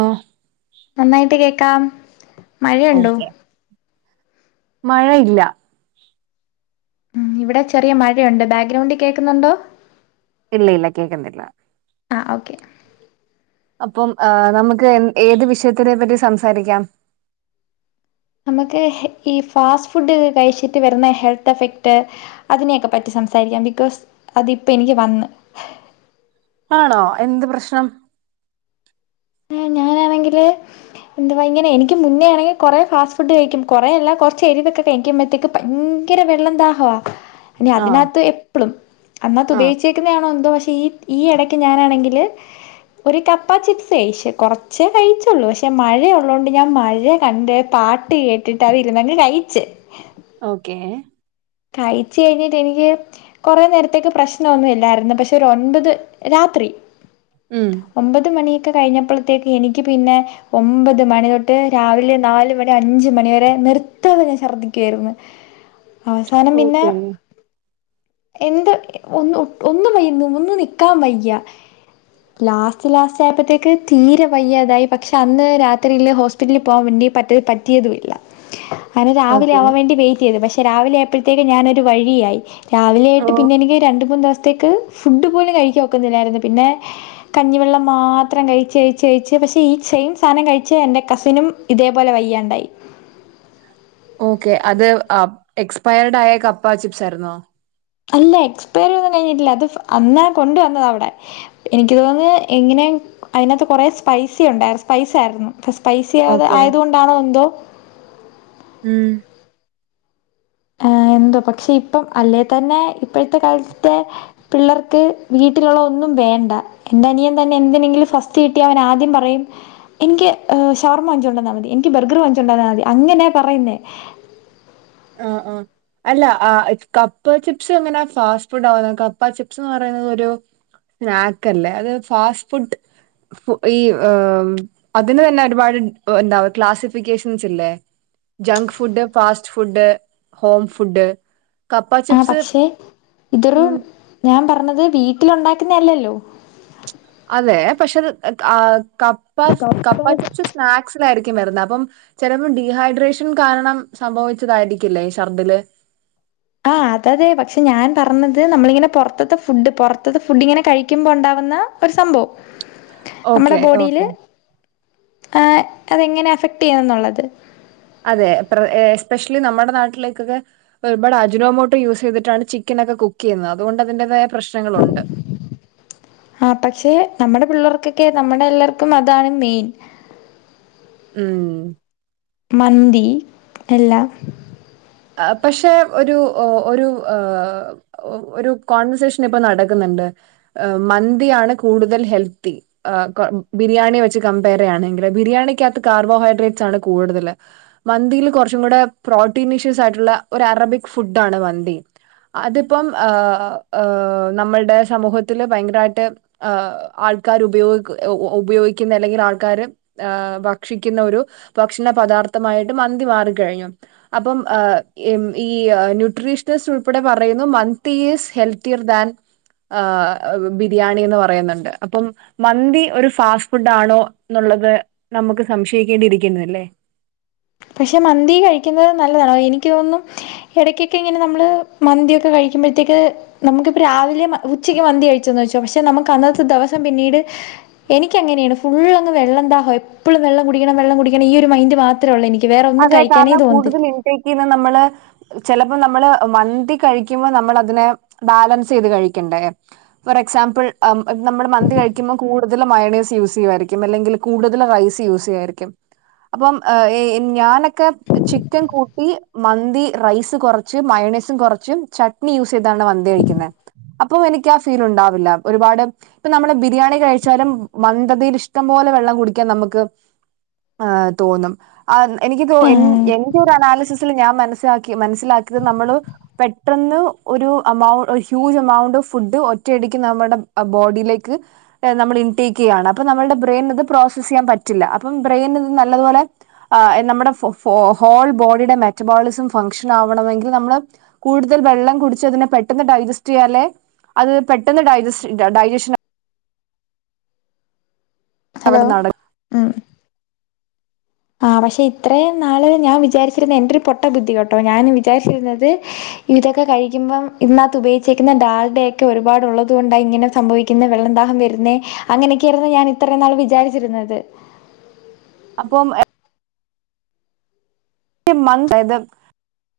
ആഹ് നന്നായിട്ട് കേക്കാം മഴയുണ്ടോ മഴ ഇല്ല ഉം ഇവിടെ ചെറിയ മഴ ഒണ്ട് ബാഗ്രാവ്ണ്ടിൽ നോക്കുന്നൊണ്ടോ ഇല്ല ഇല്ല കേക്കുന്നില്ല ആഹ് ഓക്കെ അപ്പം നമുക്ക് ഏത് വിഷയത്തിനെപ്പറ്റി സംസാരിക്കാം നമക്ക് ഈ ഫാസ്റ്റ് ഫുഡ്‌ക്കെ കഴിച്ചിട്ട് വരുന്ന ഹെൽത്ത് എഫക്ട് അതിനെക്കെപ്പറ്റി സംസാരിക്കാം ബിക്കോസ് അത് ഇപ്പം എനിക്ക് വന്ന് ആണോ എന്ത് പ്രശ്നം ഞാൻ ആണെങ്കില് എന്ത് ഭയങ്കര എനിക്ക് മുന്നേയാണേ കൊറെ ഫാസ്റ്റ് ഫുഡ്‌ കഴിക്കും കൊറെഅല്ല കൊറച്ച് എരുവോക്കെ കഴിക്കുമ്പഴത്തേക്ക് ഭയ്ങ്കര വെള്ളം ദാഹാ നി ആഹ് അതിനാത്ത് എപ്പളും അതിനാത്ത് ആഹ് ഉപയോഗിച്ചേക്കുന്ന ആണോ എന്തോ പ ഈ ഇയേടക്ക് ഞാൻ ആണെങ്കില് ഒര് കപ്പ ചിപ്പ്സ് ഫെഷ്യ കൊറച്ചേ കഴിച്ചൊള്ളു പഷേ മഴ ഒള്ളൊണ്ട് ഞാൻ മഴകണ്ട് പാട്ട് കേട്ടിട്ട് അതിരുന്നങ്ങ് കയിച്ച് ഓക്കേ കഴിച്ച് കഴിഞ്ഞിട്ട് എനിക്ക് കുറേ നേരത്തേക്ക് പ്രശ്നമൊന്നും ഇല്ലായിരുന്നു പക്ഷെ ഒരു ഒൻപത് രാത്രി ഉം ഒമ്പത് മണിയൊക്കെ കഴിഞ്ഞപ്പോഴത്തേക്ക് എനിക്ക് പിന്നെ ഒമ്പത് മണി തൊട്ട് രാവിലെ നാല് മണി അഞ്ച് മണി വരെ നിർത്താതെ ഞാൻ ഛർദ്ദിക്കുവായിരുന്നു അവസാനം പിന്നെ ഓക്കേ എന്ത് ഒന്ന് ഒന്നും വയ്യ ഒന്ന് നിക്കാൻ വയ്യ ലാസ്റ്റ് ലാസ്റ്റ് രാത്രി ആയപ്പെതേക്ക് തീരെ വയ്യാ ഥേയായി പക്ഷെ അന്ന് രാത്രിയിൽ ഹോസ്പിറ്റലിൽ പോവാൻ വേണ്ടി പറ്റി യദുല്ല അങ്ങനെ ഓക്കെ രാവിലെയാവാൻ വേണ്ടി വെയിറ്റ് ചെയ്‌തു പക്ഷെ രാവിലെ ഞാനൊരു വഴിയായി രാവിലെ ഓഹ് പിന്നെ എനിക്ക് രണ്ടു മൂന്നു ദിവസത്തേക്ക് ഫുഡ് പോലും കഴിക്കാൻ നേരത്ത് പിന്നെ കഞ്ഞിവെള്ളം മാതരാവിലെയായിട്ട് പിന്നെ എനിക്ക് രണ്ടു മൂന്നു ദിവസത്തേക്ക് നോക്കുന്നില്ല ആയിരുന്നു പിന്നെ കഞ്ഞിവെള്ളം മാത്രം കഴിച്ച് ഈ ചെയിൻ സാധനം കഴിച്ചു എന്റെ കസിനും ഇതേപോലെ വയ്യാണ്ടായി ഓക്കേ അത് എക്സ്പയേഡ് ആയ കപ്പാചിപ്സ് ആയിരുന്നു അല്ലേ എക്സ്പൈരി ഒന്നും കഴിഞ്ഞിട്ടില്ല അത്അന്നേ കൊണ്ടുവന്നാടാ അവിടെ എനിക്ക് തോന്നുന്നത് എങ്ങിനെ അടിനകത്തു കുറെ സ്പൈസി ഉണ്ടായിരുന്നു സ്‌പൈസി ഓക്കെ ആയതുകൊണ്ടാണോ എന്തോ ഉം ഏ എന്തോ പക്ഷേ ഇപ്പം അല്ലേ തന്നെ ഇപ്പഴത്തെ കാലത്തെ പിള്ളേർക്ക് വീട്ടിലുള്ള ഒന്നും വേണ്ട. എന്റെ അനിയൻ തന്നെ എന്തിനെങ്കിലും ഫസ്റ്റ് കിട്ടിയാ അവൻ ആദ്യം പറയും എനിക്ക് ഏ ഷവർമ്മ വാങ്ങിച്ചോണ്ടെന്നമതി, എനിക്ക് ബർഗറ് വാങ്ങിച്ചോണ്ടെന്നമതി അങ്ങനെ പറയുന്നേ. ആ ആ അല്ല ആ കപ്പാ ചിപ്സ് എങ്ങനെ ഫാസ്റ്റ് ഫുഡ്‌ ആവ്ന്നത്? കപ്പ ചിപ്സ് ന്ന് പറയിണത് ഒരു സ്നാക്ക് അല്ലെ, അത് ഫാസ്റ്റ് ഫുഡ്‌ ഈ ഏ അതിന് തന്നെ ഒരുപാട് എന്താ ക്ലാസ്സിഫിക്കേഷൻസ് ഇല്ലേ? Junk food, fast food, home food. ആ പക്ഷെ ഇതൊറു ഞാൻ പറഞ്ഞ ഇത് വീട്ടിലുണ്ടാക്ക്ന്നേ അല്ലെല്ലോ അതെ പക്ഷെ ഇത് കാ കപ്പ സ് കപ്പ ചിപ്സ് സ്നാക്സ് ന് ആയിരി യിരിക്കും വരുന്ന ചിലപ്പോ ഡിഹൈട്രേഷൻ കാരണം സംഭവിച്ചതായിരിക്കില്ലേ ശർദ്ദിൽ ആ അത് അതേ പക്ഷെ ഞാൻ പറഞ്ഞത് നമ്മളിങ്ങനെ പുറത്തത്ത പുറത്തത്ത ഫുഡ് കഴിക്കുമ്പോ ഉണ്ടാവുന്ന ഒരു സംഭവം ഓക്കെ ഓക്കെ ആ അതെങ്ങനെ അഫക്‌ട് ചെയ്യോന്ന് ഉള്ളത് അതെ എസ്പെഷ്യലി നമ്മുടെ നാട്ടിലേക്കൊക്കെ ഒരുപാട് അജുനോമോട്ടോ യൂസ് ചെയ്തിട്ടാണ് ചിക്കൻ ഒക്കെ കുക്ക് ചെയ്യുന്നത് അതുകൊണ്ട് അതിന്റെതായ പ്രശ്നങ്ങളുണ്ട് ആ പക്ഷെ നമ്മുടെ പിള്ളേർക്കൊക്കെ നമ്മുടെ എല്ലാർക്കും അതാണ് മെയിൻ ഉം മന്തി എല്ലാം പക്ഷെ ഒരു ഒരു ഒരു കോൺവെർസേഷൻ ഇപ്പൊ നടക്കുന്നുണ്ട് മന്തിയാണ് കൂടുതൽ ഹെൽത്തി ബിരിയാണി വെച്ച് കമ്പയർ ചെയ്യാണെങ്കിൽ ബിരിയാണിക്കകത്ത് കാർബോഹൈഡ്രേറ്റ്സ് ആണ് കൂടുതൽ മന്തിയിൽ കുറച്ചും കൂടെ പ്രോട്ടീനി സ് ആയിട്ടുള്ള ഒരു അറബിക് ഫുഡാണ് മന്തി അതിപ്പം നമ്മള്ടെ സമൂഹത്തില് ഭയങ്കരായിട്ട് ആൾക്കാർ ഉപയോഗ ഉപയോഗിക്കുന്ന അല്ലെങ്കിൽ ആൾകാർ ഭക്ഷിക്കുന്ന ഒരു ഭക്ഷണ പദാർത്ഥമായിട്ട് മന്തി മാറിക്കഴിഞ്ഞു അപ്പം ഈ ന്യൂട്രീഷണസ് ഉൾപ്പെടെ പറയുന്നു മന്തി ഈസ് ഹെൽത്തിയർ ദാൻ ആ ബിരിയാണി എന്ന് പറയുന്നുണ്ട് അപ്പം മന്തി ഒരു ഫാസ്റ്റ് ഫുഡ് ആണോ എന്നുള്ളത് നമുക്ക് സംശയിക്കേണ്ടിയിരിക്കുന്നില്ലേ പക്ഷെ മന്തി കഴിക്കുന്നത് നല്ലതാണോ എനിക്ക് തോന്നുന്ന് ഇടയ്ക്കൊക്കെ ഇങ്ങനെ നമ്മള് മന്തിയൊക്കെ കഴിക്കുമ്പോഴത്തേക്ക് നമുക്കിപ്പോ രാവിലെ ഉച്ചയ്ക്ക് മന്തി കഴിച്ചന്ന് വേച്ചോ പക്ഷെ നമുക്ക് അന്നത്തെ ദിവസം പിന്നീട് എനിക്ക് അങ്ങനെയാണ് ഫുള്ളങ്ങ് വെള്ളം ദാഹവാ എപ്പോഴും വെള്ളം കുടിക്കണം വെള്ളം കുടിക്കണം ഈ ഒരു മൈൻഡ് മാത്രേ ഉള്ളൂ എനിക്ക് വേറെ ഒന്നും അതെ കഴിക്കാനേ കാരണം തോന്നത്തില്ല കൂടുതൽ ഇൻടേക്ക് ചെയ്യുന്നത് നമ്മള് ചിലപ്പോ നമ്മള് മന്തി കഴിക്കുമ്പോൾ നമ്മൾ അതിനെ ബാലൻസ് ചെയ്ത് കഴിക്കണ്ടേ ഫോർ എക്സാമ്പിൾ നമ്മൾ മന്തി കഴിക്കുമ്പോൾ കൂടുതൽ മയണീസ് യൂസ് ചെയ്യുവായിരിക്കും അല്ലെങ്കിൽ കൂടുതൽ റൈസ് യൂസ് ചെയ്യുവായിരിക്കും അപ്പം ഈ ഞാനൊക്കെ ചിക്കൻ കൂട്ടി മന്തി റൈസ് കുറച്ച് മയണേസും കുറച്ച് ചട്നി യൂസ് ചെയ്താണ് മന്തി കഴിക്കുന്നെ അപ്പം എനിക്ക് ഫീൽ ഉണ്ടാവില്ല ഒരുപാട് ഇപ്പൊ നമ്മള് ബിരിയാണി കഴിച്ചാലും മന്ദതിൽ ഇഷ്ടം പോലെ വെള്ളം കുടിക്കാൻ നമുക്ക് തോന്നും ആ എനിക്കിപ്പോ എൻ എൻ എൻ്റൊരു അനാലിസിസിൽ ഞാൻ മനസിലാക്കി മനസ്സിലാക്കിയത് നമ്മള് പെട്ടെന്ന് ഒരു എമൗ ഒരു ഹ്യൂജ് എമൗണ്ട് ഓഫ് ഫുഡ് ഒറ്റയടിക്ക് നമ്മുടെ ബോഡിയിലേക്ക് നമ്മൾ ഇൻടേക്ക് ചെയ്യുകയാണ് അപ്പ നമ്മുടെ ബ്രെയിൻ ഇത് പ്രോസസ് ചെയ്യാൻ പറ്റില്ല അപ്പ ബ്രെയിൻ ഇത് നല്ലതുപോലെ നമ്മുടെ ഹോൾ ബോഡിയുടെ മെറ്റബോളിസം ഫംഗ്ഷൻ ആവണമെങ്കിൽ നമ്മള് കൂടുതൽ വെള്ളം കുടിച്ചതിനെ പെട്ടെന്ന് ഡൈജസ്റ്റ് ചെയ്യാലെ അത് പെട്ടെന്ന് ഡജസ്റ്റ് ഡൈജഷൻ ഹലോ അവിടെ നട ഉം ആ പക്ഷെ ഇത്രേം നാൾ ഞാൻ വിചാരിച്ചിരുന്നത് എന്റെ ഒരു പൊട്ട ബുദ്ധി കേട്ടോ ഞാൻ വിചാരിച്ചിരുന്നത് ഇതക്ക കഴിക്കുമ്പോ ഇതിനകത്ത് ഉപയോഗിച്ച ഡാൽഡ ഒക്കെ ഒരുപാട് ഉള്ളതുകൊണ്ട ഇങ്ങനെ സംഭവിക്കുന്നെ വെള്ളം ദാഹം വരുന്നേ അങ്ങനെയൊക്കെയാണ് ഞാൻ ഇത്രനാളും വിചാരിച്ചിരുന്നത് അപ്പം [unintelligible]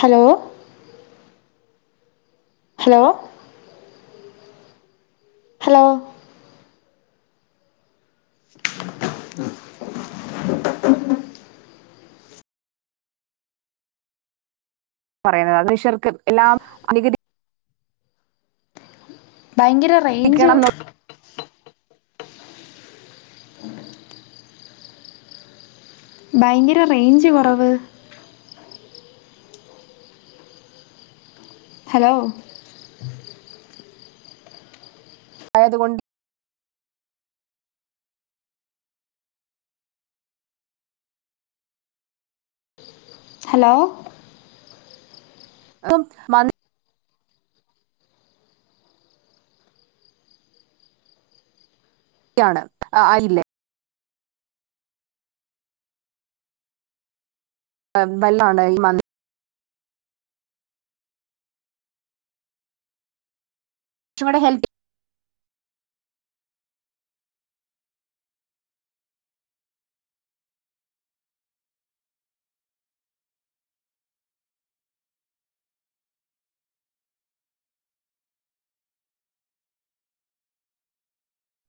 ഹലോ ഹലോ ഹലോ പറിണെ അതിന് ഈ ശെർക്കൻ എല്ലാം നികുതി ഭയങ്കര റെയിഞ്ച് ക്കണം ഭയങ്കര റെയിഞ്ച് കൊറവ് ഹലോ ആയത് കൊണ്ട് ഹലോ ഹ്‌മം മതി [unintelligible] ആയില്ലെ [unintelligible] [unintelligible] [unintelligible]